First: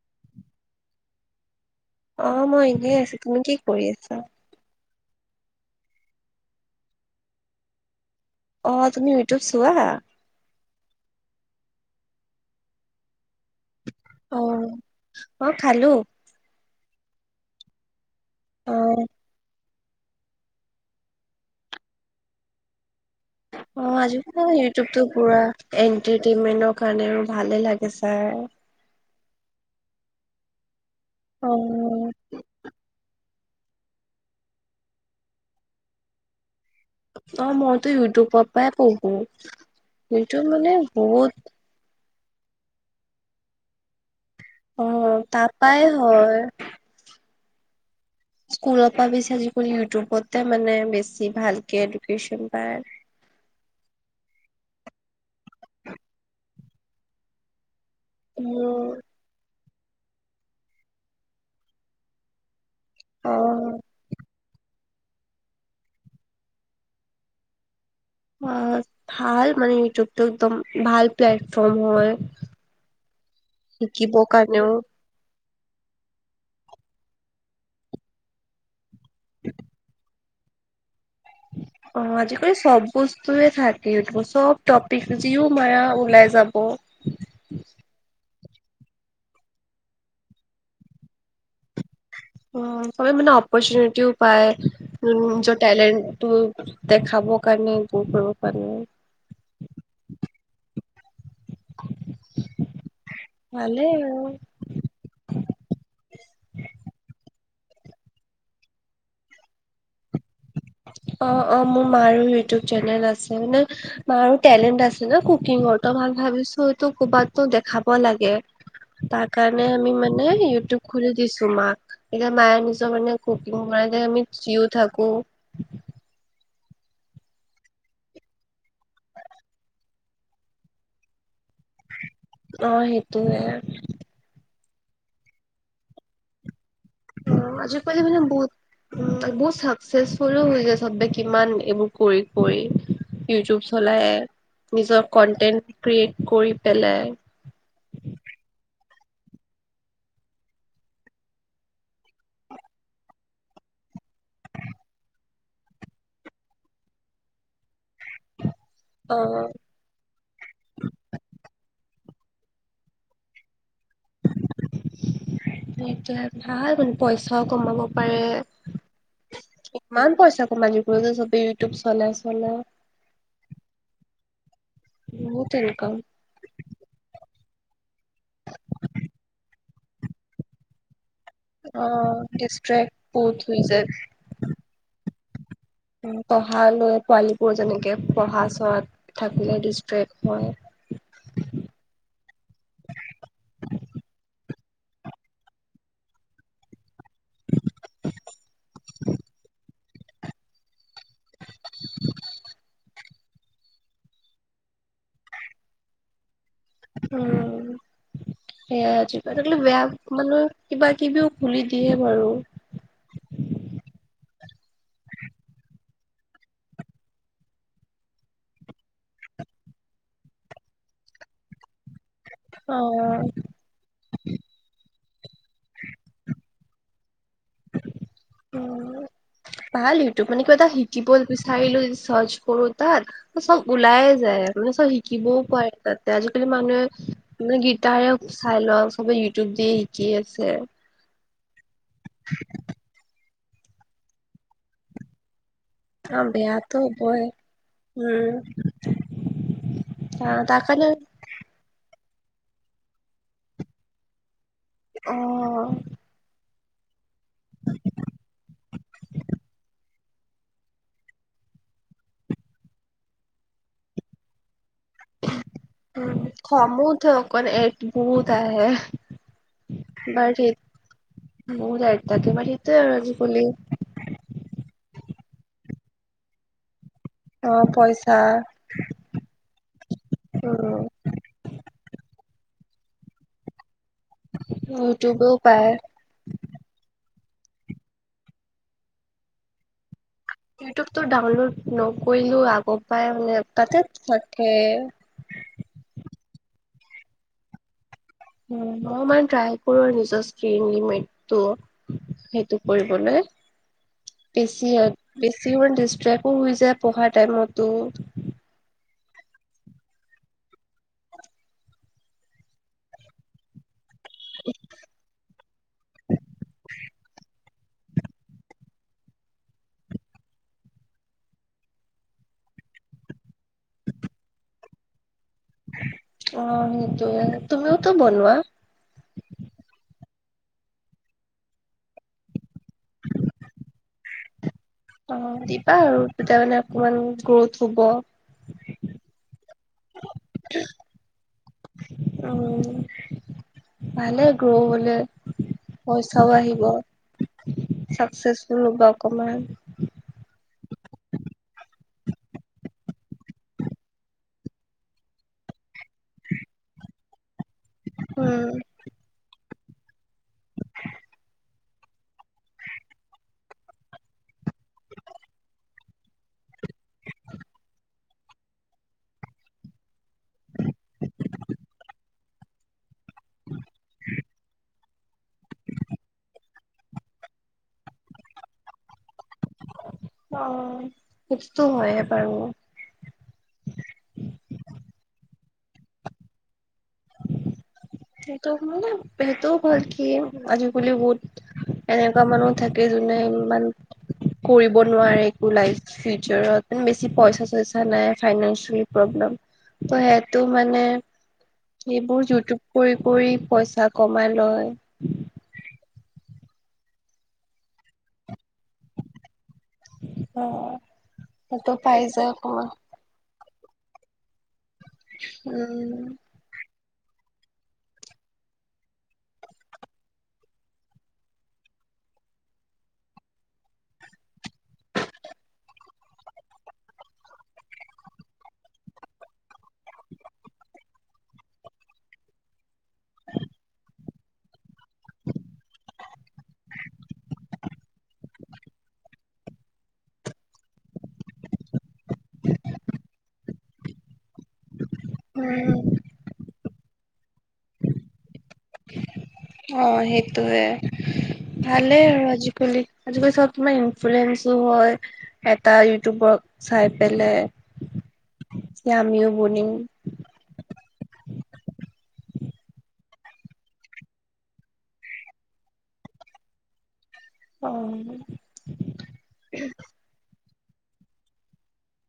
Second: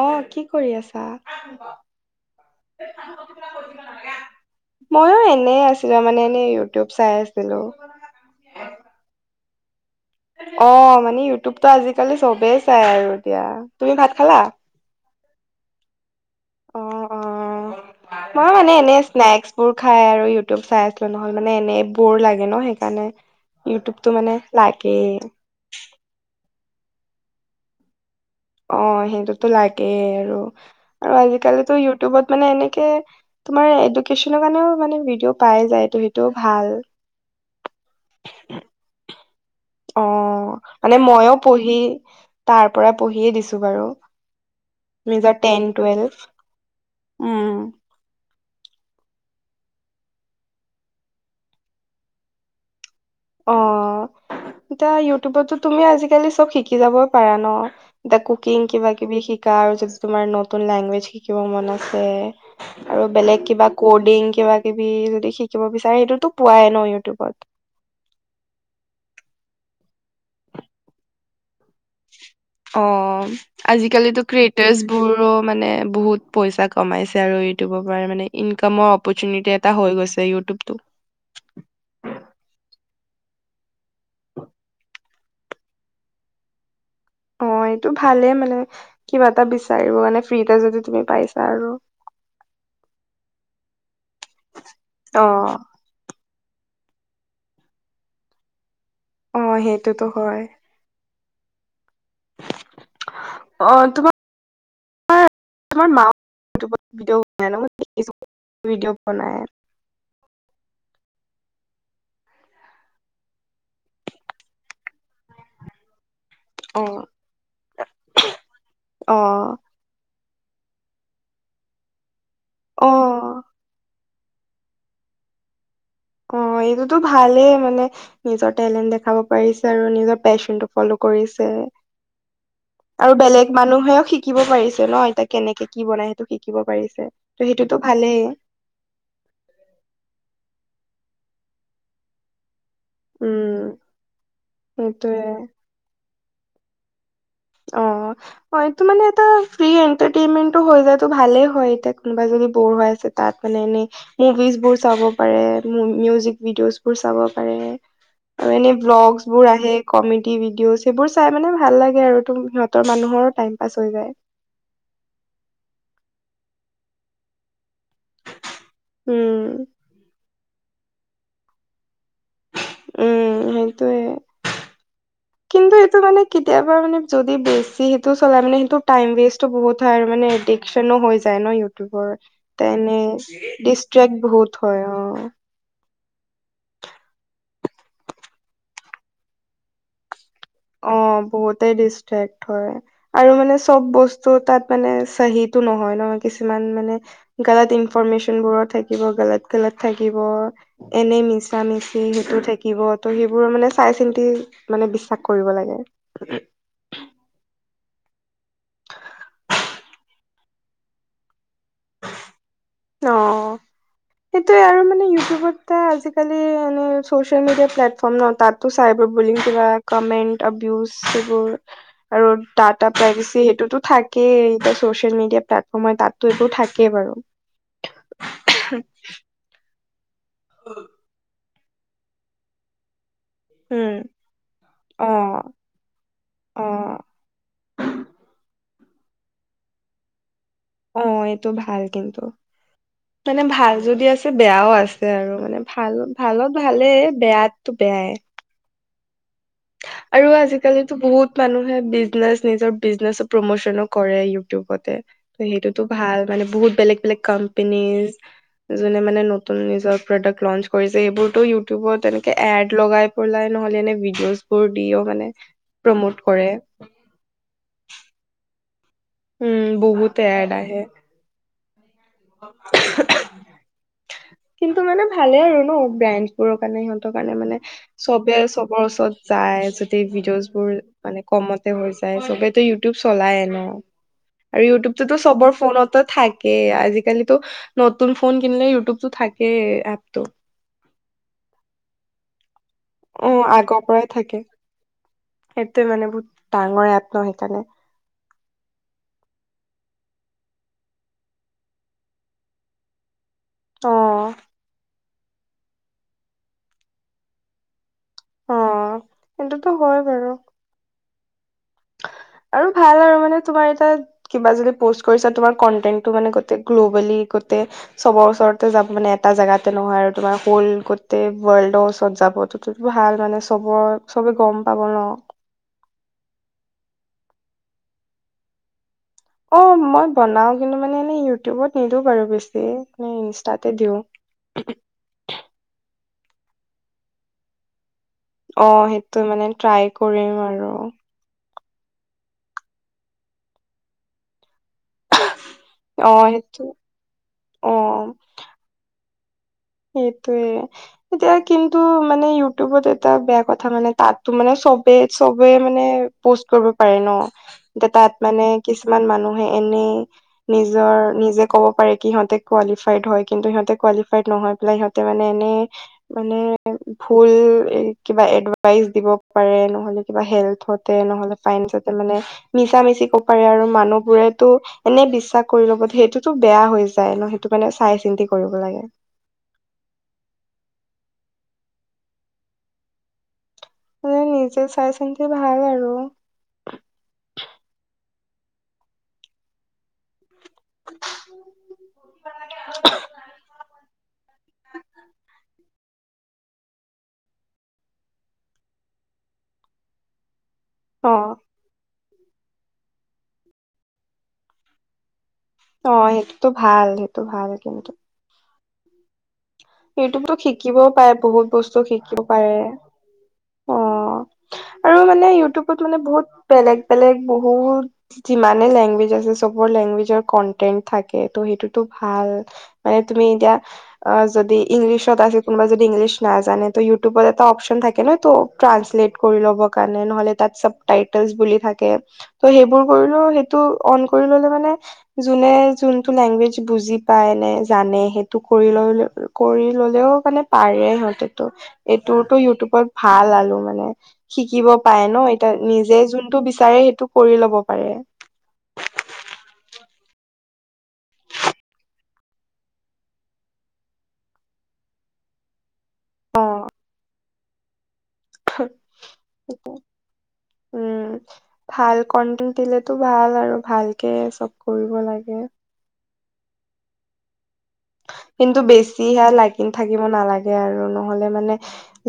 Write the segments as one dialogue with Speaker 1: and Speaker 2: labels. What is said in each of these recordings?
Speaker 1: অ কি কৰি আছা?
Speaker 2: অ মই এনেই আছো তুমি কি কৰি আছা
Speaker 1: মইো এনে আছিলো মানে এনে ইউটিউব চাই আছিলো
Speaker 2: অ তুমি ইউটিউব চোৱা
Speaker 1: অ মানে ইউটিউবতো আজিকালি চবেই চাই আৰু এতিয়া তুমি ভাত
Speaker 2: অ
Speaker 1: খালা
Speaker 2: অ খালো।
Speaker 1: অ অ মই মানে
Speaker 2: অ
Speaker 1: এনে স্নেক্স সোৰ খাই আৰু ইউটিউব চাই আছিলোঁ নহ'ল মানে এনেই বোৰ লাগে ন সেইকাৰণে
Speaker 2: অ'
Speaker 1: ইউটিউবটো মানে
Speaker 2: আজিকালি
Speaker 1: লাগেই
Speaker 2: ইউটোবটো পুৰা এণ্টিটেইনমেন্টৰ কাৰণ আৰু ভালে লাগে। চাই
Speaker 1: অ সেইটোতো লাগেই আৰু আৰু
Speaker 2: অ
Speaker 1: আজিকালি ইউটিউবত মানে এনেকে তোমাৰ এডুকেচনৰ কাৰণেও মানে ভিডিঅ' পাই যায়টো সেইটো ভাল।
Speaker 2: অ' মইতো ইউটোবৰ পৰাই পঢ়ো।
Speaker 1: অ
Speaker 2: ইউটিউব
Speaker 1: মানে
Speaker 2: বহুত
Speaker 1: মইও পঢ়ি তাৰ পৰা পঢ়িয়ে দিছো বাৰু
Speaker 2: অ
Speaker 1: নিজৰ
Speaker 2: তাপাই
Speaker 1: টেন-টোৱেলভ।
Speaker 2: হয়
Speaker 1: উম,
Speaker 2: স্কুলৰ পৰা বেছি আজিকালি ইউটিউবতে মানে বেছি ভালকে এডুকেশ্যন পায়।
Speaker 1: অ' এতিয়া ইউটিউবতো তুমি আজিকালি চব শিকি যাব পাৰা ন। দা কুকিং,
Speaker 2: উম
Speaker 1: কিবা-কিবি শিকা আৰু যদি তোমাৰ নতুন লেংগুৱেজ শিকিব মন আছে। আৰু
Speaker 2: অ
Speaker 1: বেলেগ কিবা কডিং কিবা কিবি যদি শিকিব বিচাৰে সেইটোতো পোৱাই ন ইউটিউবত।
Speaker 2: অ' ভাল মানে, ইউটিউবটো একদম ভাল প্লেট।
Speaker 1: অ' আজিকালিতো
Speaker 2: শিকিবৰ কাৰণেও
Speaker 1: ক্ৰিয়েটাৰ্চ বোৰো মানে বহুত পইচা কমাইছে, আৰু ইউটিউবৰ পৰা মানে ইনকামৰ অপৰচুনিটি এটা হৈ গৈছে ইউটিউবটো।
Speaker 2: অ আজিকালি চব বস্তুৱে থাকে ইউটোবত চব টপিক যিও মায়া ওলাই যাব
Speaker 1: অ, এইটো ভালে মানে কিবা এটা বিচাৰ মানে ফ্ৰী য তুমি পাইছা আৰু
Speaker 2: অ, মানে অপৰ্চুনিটিও পায়
Speaker 1: অ
Speaker 2: টেলেণ্টতো দে খাব কাৰণে দূৰ কৰিব কাৰণে।
Speaker 1: অ, সেইটোতো হয়। অ
Speaker 2: ভালে
Speaker 1: তোমাৰ
Speaker 2: আৰু।
Speaker 1: তোমাৰ [unintelligible] মাউ ভিডিঅ বন ভিডিঅ' বনাই।
Speaker 2: অ', অ', মোৰ মাৰো ইউটিউব চেনেল আছে মানে মাৰো টেলেণ্ট আছে। কুকিঙৰ ত মই ভাবিছো
Speaker 1: অ
Speaker 2: টো ক'বাতো দেখাব লাগে
Speaker 1: অ
Speaker 2: তাৰ কাৰণে আমি মানে ন ইউটিউব খুলি দিছো মাক এতিয়া মায়ে
Speaker 1: অ
Speaker 2: নিজৰ মানে কুকিং কৰা আমি চিও থাকো।
Speaker 1: অ, এইটোতো ভালেই মানে নিজৰ টেলেণ্ট দেখাব পাৰিছে আৰু নিজৰ পেশ্বন টো ফ'ল' কৰিছে ছে
Speaker 2: অ
Speaker 1: আৰু
Speaker 2: সেইটোয়ে
Speaker 1: বেলেগ মানুহেও শিকিব পাৰিছে। ন এতিাক কেনেকে কি বনাই সেইটো শিকিব পাৰিছে। ত' সেইটোতো
Speaker 2: আজিকালি
Speaker 1: ভালেই
Speaker 2: মানে বহুত উম, বহুত চাকচেছফুল হৈ যায় সব ব কিমান এইবোৰ কৰি-কৰি।
Speaker 1: উম
Speaker 2: ইউটিউব চলাই নিজৰ
Speaker 1: সেইটোয়ে
Speaker 2: কনটেন্ট ক্ৰিয়েট কৰি পেলাই
Speaker 1: অ মাইকীমানুহ এটা ফ্ৰি এন্টাৰটেইনমেন্ট হৈ যায়টো ভালেই হয় কোনোবা য বৰ হৈ আছে তাত মানে এনেভিজ বোৰ চাব পাৰে মিউজিক ভিডিঅ বোৰ চাব পাৰে। আৰু এনে ভ্লগ
Speaker 2: অ'
Speaker 1: বোৰ আহে কমেড ভিডিঅ' সেইবোৰ চাই মানে ভাল লাগে আৰু। সিহঁতৰ মানুহৰো টাইম পাছ হৈ যায়।
Speaker 2: সেইটোয়ে ভাল মান পইচাও কমাব পাৰে
Speaker 1: উম,
Speaker 2: ইমান পইচা অমালি কলেজৰ চবে ইউটউব চলাই আছে
Speaker 1: উম সেইটোয়ে
Speaker 2: বহুত
Speaker 1: কিন্তু
Speaker 2: ইনকাম
Speaker 1: এইটো মানে কেতিয়াবা মানে য বেছি সেইটো চলাই মানে সেইটো টাইম ৱেষ্টো বহুত হয় আৰু মানে এডিক্চনো হৈ য ন ইউটিউবৰ
Speaker 2: অ' ডিষ্ট্ৰেক্ট
Speaker 1: তেনে
Speaker 2: বহুত হৈ যায়
Speaker 1: ডিচ্ৰেকট বহুত হয় অ,
Speaker 2: পঢ়ালৈ পোৱালী বোৰ যেনেকে পঢ়া চোৱাত থাকিলে ডিষ্ট্ৰেক্ট হয়।
Speaker 1: অ' বহুতে ডিষ্ট্ৰেক্ট হয়। আৰু মানে চব বস্তু তাত মানে চহিত তো নহয় ন'। কিছুমান মানে গলত ইনফৰমেশচনবোৰো থাকিব, গলত - গলত থাকিব। এনেই মিছামিছি সেইটো থাকিব, তো সেইবোৰ মানে চাইচিন্তি মানে বিশ্বাস কৰিব লাগে।
Speaker 2: উম। সেয়া আজিকালি বেয়া মানে কিবা কিবিও খুলি দিয়ে বাৰু।
Speaker 1: অ'। সেইটোয়ে আৰু মানে ইউটিউবত আজিকালি এনে চচিয়েল মিডিয় প্লেটফৰ্ম ন তাতো চাই। [unintelligible] কমেণ্ট অভিউজ সেই আৰু
Speaker 2: অ
Speaker 1: টাটা প্ৰাইভেচী সেইটোতো থাকেই তা চচি [unintelligible] তাতটো একো থাকেই বাৰু।
Speaker 2: ভাল ইউটিউব মানে কিবা এটা শিকিব বিচাৰিলো য-চাৰ্চ কৰো তাত। চব
Speaker 1: উম
Speaker 2: ওলাইে যায় মানে চব
Speaker 1: অ
Speaker 2: শিকিবও পাৰে তাতে আজিকালি
Speaker 1: অ
Speaker 2: মানুহে মানে গীটাৰেও চাই লওঁ চবে ইউটিউব দিয়ে শিকি আছে।
Speaker 1: অ এইটো ভাল কিন্তু মানে ভাল যদি আছে বেয়াও আছে আৰু মানে। ভাল
Speaker 2: অ
Speaker 1: ভালত
Speaker 2: বেয়াতো
Speaker 1: ভালে
Speaker 2: হবই
Speaker 1: বেয়াটো বেয়াই।
Speaker 2: উম
Speaker 1: আৰু
Speaker 2: তাৰ
Speaker 1: আজিকালি
Speaker 2: কাৰণে
Speaker 1: টো বহুত মানুহে বিজনেচ নিজৰ বিজনেচো প্ৰমূচনো কৰে ইউ টোবতে
Speaker 2: অ
Speaker 1: ত, সেইটোতো ভাল মানে বহুত বেলেগ বেলেগ কম্পেনী যোনে মানে নতুন নিজৰ প্ৰডাক্ট লঞ্চ কৰিছে এইবোৰতো ইউটিউবত তেনেকে এড লগাই পেলাই নহলে এনে ভিডিঅ'জ বোৰ দিয়েও মানে
Speaker 2: উম
Speaker 1: প্ৰমোট কৰে।
Speaker 2: খঙো উঠে অকণ এড বহুত আহে।
Speaker 1: উম, বহুতে
Speaker 2: বাট
Speaker 1: এড
Speaker 2: সেই
Speaker 1: আহে।
Speaker 2: বহুত আহে।
Speaker 1: কিন্তু মানে ভালেই নু ব্ৰেণ্ড বোৰৰ কাৰণে সিহত ট কাৰণে
Speaker 2: অ
Speaker 1: মানে
Speaker 2: পইচা
Speaker 1: চবে চবৰ ওচৰত যায় যদি ভিডিঅ'জ বোৰ
Speaker 2: উম
Speaker 1: মানে কমতে হৈ যায়। পায়ে ছবেইটো ইউট টো চলায়ে ন, আৰু ইউটোবটো
Speaker 2: ইউটিউবেও
Speaker 1: ছবৰ
Speaker 2: পায়
Speaker 1: ফোনতে থাকেই আজি আজিকালিতো নতুন ফোন কিনিলে ইউটিউবটো থাকে এপ
Speaker 2: ইউটিউবটো ডাউনলোড নকৰিলো। আগৰ পৰাই
Speaker 1: অ
Speaker 2: মানে তাতে
Speaker 1: আগৰ পৰাই থাকে। সেইটোৱে মানে বহুত ডাঙৰে এপ ন সেইকাৰণে।
Speaker 2: উম, মই মানে ট্ৰাই কৰি আহিছোঁ স্কিনলী মিত্তো সেইটো কৰিবলৈ।
Speaker 1: অ
Speaker 2: বেছি বেছিমান ডিষ্ট্ৰেকো হৈ যায় পঢ়া টাইমতো।
Speaker 1: অ' সেইটোতো হয় বাৰু। আৰু ভাল আৰু মানে তোমাৰ এটাত কিবা যদি পষ্ট কৰিছা তোমাৰ কটেন্টো মানে গোটে গ্ল'বেলি টে চবৰ ওচৰতে যাব মানে এটা জোগাতে নহয় আৰু তোমাৰ হল গোটেই ৱৰ্ল্ডৰ ওচৰত যাব। সেইটোতো ভাল মানে চবৰ চবে গম পাব ন?
Speaker 2: অ' সেইটো তুমিওত বনোৱা।
Speaker 1: অ' মই বনাও কিন্তু মানে এনে ইউটিউবত নিদিওঁ বাৰু বেছি। হেই মই ইনষ্টাতে দিওঁ।
Speaker 2: অ' দিবা আৰু তেতিয়া মানে অকমান গ্ৰথ হ'ব।
Speaker 1: অ' সেইটো মানে ট্ৰাই কৰিম আৰু।
Speaker 2: উম, ভালেই। গ্ৰ' হলে
Speaker 1: অ
Speaker 2: পইচাও
Speaker 1: সেইটো
Speaker 2: আহিব
Speaker 1: অ
Speaker 2: চাকচেচফুল হ'ব। অকমান
Speaker 1: সেইটোয়ে এতিয়া কিন্তু মানে ইউটিউবত এটা বেয়া কথা মানে তাতো মানে চবে চবে মানে পষ্ট কৰিব পাৰে ন এ তাত মানে
Speaker 2: উম।
Speaker 1: কিছুমান মানু হয় এনে নিজৰ নিজে ক'ব পাৰে কিহতে কোৱালিফাইট হয় কিন্তু সিহঁতে কোৱালিফাইট নহয়। তোলাই হীহঁতে মানে এনে মানে ভুল কিবা এডভাইচ দিব পাৰে। এনু হলে কিবা হেল নহলে ফাইটতে মানে মিছা মিছি ক'ব পাৰে আৰু মানুহ বোৰেতো এনে বিশ্বাস কৰি ল'ব সেইটোতো বেয়া হৈ যায় ন সেইটো কাৰনে চাই চিন্তি কৰিব লাগে।
Speaker 2: অ', সেইটোতো হয়ে বাৰু।
Speaker 1: মানে নিজে চাই চিন্তি ভাল আৰু
Speaker 2: সেই মানে সেইটোও বা কি আজিকালি বহুত এনেকুৱা মানুহ থাকে যোনে ইমান কৰিব নোৱাৰে একো লাইভ চিপ বেছি পইচা চইচা নাই ফাইনেনঞ্চিয়েল প্ৰব্লেম ত হেয়াই তটো মানে
Speaker 1: অ
Speaker 2: এইবোৰ ইউটিউব কৰি কৰি পইচা কমাই লয়
Speaker 1: অ সেইটোতো ভাল, সেইটো ভাল কিন্তু। ইউটউবতো
Speaker 2: অ
Speaker 1: শিকিবও পাৰে বহুত
Speaker 2: সেইটো
Speaker 1: বস্তু
Speaker 2: পাই
Speaker 1: শিকিব
Speaker 2: যায়
Speaker 1: পাৰে
Speaker 2: অকমান
Speaker 1: অ আৰু মানে ইউটিউবত মানে
Speaker 2: উম
Speaker 1: বহুত বেলেগ বেলেগ বহুত যিমানে লেংগুৱেজ আছে চবৰ লেংগুৱেজৰ কন্টেণ্ন্ট থাকে ত সেইটোতো ভাল অ মানে তুমি এতিয়া অ য দি ইংলিছ ত আছে কোনোবাই ইংলিছ নাজানে ত ইউটিউবত এটা অপচন থাকে ন ত টান্চ লেট কৰিব [inaudible] ললে মানে, যোনে যোনটো লেংগুৱেজ বুজি পায় নে জানে সেইটো কৰি লৈ কৰি ললেও মানে পাৰে সিহঁতেটো, এইটোতো ইউটিউবত ভাল আলো মানে। শিকিব পাই ন এতিয়া
Speaker 2: উম
Speaker 1: নিজে যোনটো বিচাৰে সেইটো কৰি ল'ব পাৰে
Speaker 2: অঁ সেইটোৱে ভালেই আৰু আজিকালি আজিকালি চব তোমাৰ ইনফ্লুৱেন্ঞ্চো হয় তাৰ ইউটিউবক চাই পেলাই আমিও ব নিম
Speaker 1: উম ভাল কন্টেণ্ট দিলেতো ভাল আৰু ভালকে চব কৰিব লাগে
Speaker 2: অ
Speaker 1: কিন্তু বেছিহে লাগি থাকিব নালাগে আৰু নহলে মানে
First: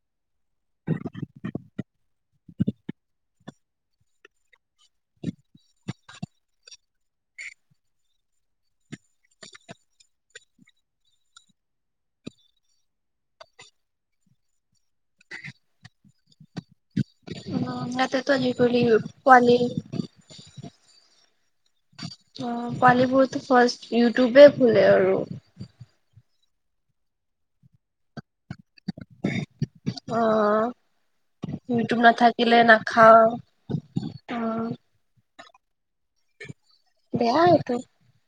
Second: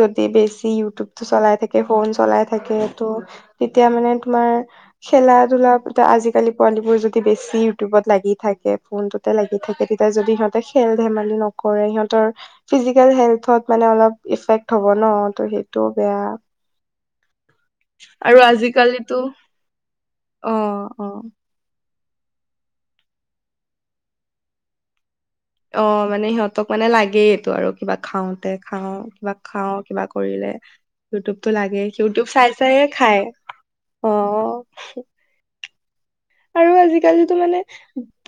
Speaker 1: যত বছি ইউটিবতটো চলাই থাকে ফোন চলাই থাকে ত তেতিয়া মানে তোমাৰ খেলা ধূলা এ আজিকালি প যদি বেছি ইউটিউবত লাগি থাকে ফোনটোতে লাগি থাকে তেতিয়া যদি সিহতে খেল ধেমালি নকৰে সিহতৰ ফিজিকেল হেল্থত মানে অলপ ইফেক্ট হ'ব ন সেইটো বেয়া।
Speaker 2: উম
Speaker 1: আৰু
Speaker 2: সৰু পোৱালি অ
Speaker 1: আজিকালিতো অ অ
Speaker 2: কোৱালী [inaudible] বোৰতো ফাৰ্ষট ইউটিউব খোলে আৰু
Speaker 1: ক মানে লাগেইটো আৰু কিবা খাওঁতে খাওঁ কিবা খাওঁ কিবা কৰিলে
Speaker 2: অ'
Speaker 1: ইউটিউবতটো লাগে ইউটিউব চাই
Speaker 2: নাথাকিলে
Speaker 1: চাইয়ে
Speaker 2: নাখাও
Speaker 1: খায় অ আৰু আজিকালি টো
Speaker 2: বেয়া
Speaker 1: মানে
Speaker 2: এইটো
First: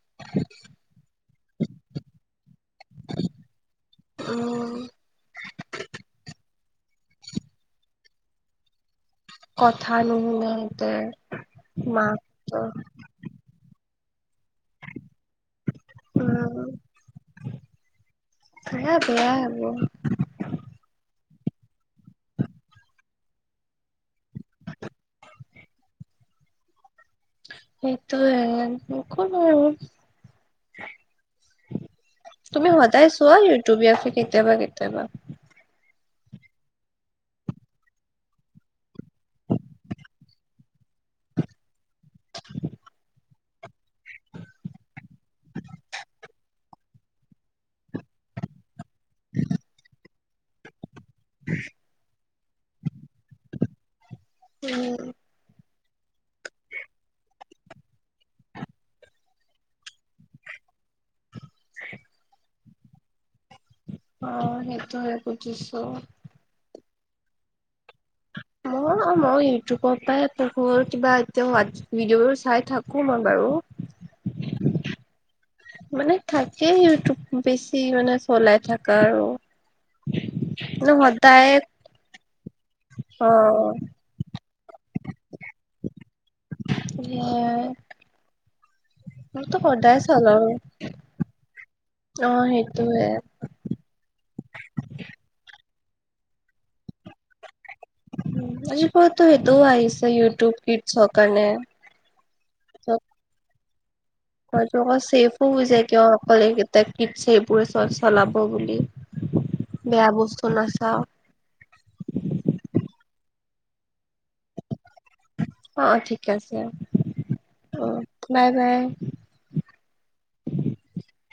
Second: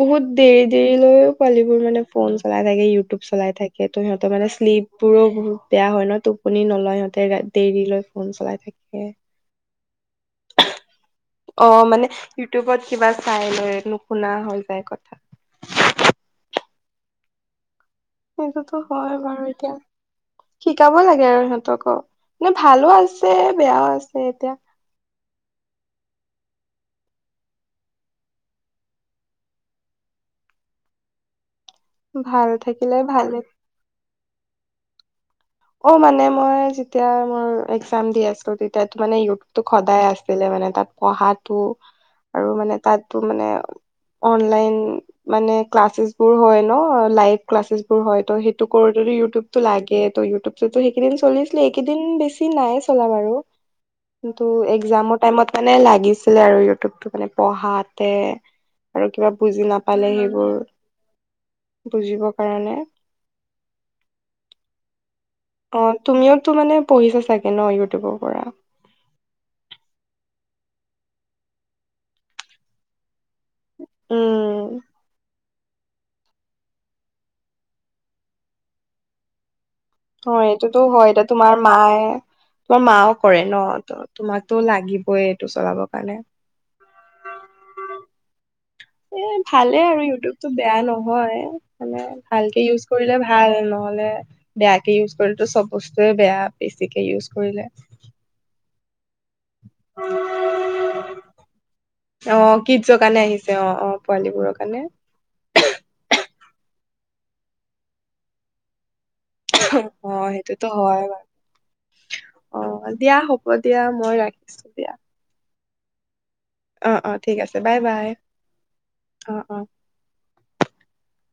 Speaker 1: বহুত দেৰি দেৰি লৈয়ও পোৱালী বোৰ মানে ফোন চলাই থাকে ইউটিউব চলাই থাকে তো সিহঁত মানে
Speaker 2: উম
Speaker 1: শ্লিপবোৰো বেয়া হয় ন টোপনি নধৰে আমাৰসিহঁতে দেৰি লৈ ফোন চলাই থাকে
Speaker 2: কথা নুশুনে সিহঁতে
Speaker 1: অ মানে
Speaker 2: মাক
Speaker 1: ইউটিউবত কিবা চাই লৈ নু শুনা হৈ যায় কথা
Speaker 2: উম
Speaker 1: সেইটোতো
Speaker 2: বেয়া
Speaker 1: হয়
Speaker 2: বেয়া
Speaker 1: বাৰু এতিয়া
Speaker 2: এইবোৰ
Speaker 1: শিকাব লাগে আৰু সিহঁত অ ক ভালো আছে বেয়াও আছে এতিয়া
Speaker 2: এইেইটোো কো
Speaker 1: ভাল
Speaker 2: [inaudible] তুমি
Speaker 1: থাকিলে
Speaker 2: সদায় চোৱা
Speaker 1: ভালে
Speaker 2: ইউটিউব টো কেতিয়াবা কেতিয়াবা
Speaker 1: অ' মানে, মই যেতিয়া মোৰ এক্জাম দি আছিলো, তেতিয়া মানে ইউটতো সদায় আছিলে মানে। তাত পঢ়াতটো আৰু মানে তাতো মানে অনলাইন মানে ক্লাচ ছেচ বোৰ হয় ন লাইভ ক্লাচছ বোৰ হয় ত সেইটো কৰো ইউটিউবটো লাগে, ত' ইউটিউবতো সেইকেইদিন চলিছিলে, এইকেইদিন বেছি নাই চলা বাৰু। কিন্তু
Speaker 2: উম
Speaker 1: এক্জামৰ টাইমত মানে লাগিছিলে আৰু ইউটিউবটো মানে পঢ়াতে আৰু কিবা বুজি নাপালে সেইবোৰ বুজিবৰ কাৰণে
Speaker 2: অ সেইটোয়ে বুজিছো
Speaker 1: অ তুমিওতো মানে পঢ়িছা চাগে ন ইউটিউবত
Speaker 2: ঘৰ কিবা এতিয়া হট ভিডিঅ' চাই থাকো ম।
Speaker 1: উম।
Speaker 2: মানে থাকেই ইউটউব বেছি মানে চলাই থাককা আৰু
Speaker 1: অ', এইটোতো
Speaker 2: ন
Speaker 1: হয় এতিয়া
Speaker 2: সদায়
Speaker 1: তোমাৰ মায়ে তোমাৰ মাও
Speaker 2: অ
Speaker 1: কৰে ন' তোমাক তটো লাগিবই এইটো চলাবৰ কাৰণে। উ
Speaker 2: মইতো
Speaker 1: ভালে
Speaker 2: সদায়
Speaker 1: আৰু
Speaker 2: চলাও
Speaker 1: ইউটিউবটো বেয়া নহয় মানে
Speaker 2: অ
Speaker 1: ভালকে ইউজ
Speaker 2: সেইটোয়ে
Speaker 1: কৰিলে ভাল নহলে বেয়াকে ইউজ কৰিলেো চব বস্তুৱয়ে বেয়া বেছিকে ইউজ কৰিলে।
Speaker 2: আজিপতো সেইটোও আহিছে ইউটিউব কিটছৰ কাৰণে।
Speaker 1: অ কিডছৰ কাৰণে আহিছে অ', অ'। পোৱালীবোৰৰ
Speaker 2: হয়তো
Speaker 1: কাৰণে
Speaker 2: অকল ছেফো হৈ যায় কিয় অকল এইকেইটা সেইবোৰৰে চলাব বুলি বেয়া
Speaker 1: অ'
Speaker 2: বস্তু
Speaker 1: সেইটোতো
Speaker 2: নাচাও
Speaker 1: হয় বাৰু অ' দিয়া হ'ব। হ'ব দিয়া মই ৰাখিছো দিয়া।
Speaker 2: অ', অ', ঠিক। আছে
Speaker 1: অ', অ', ঠিক আছে বাই
Speaker 2: অ
Speaker 1: বাই
Speaker 2: বাই
Speaker 1: অ', অ'। [inaudible]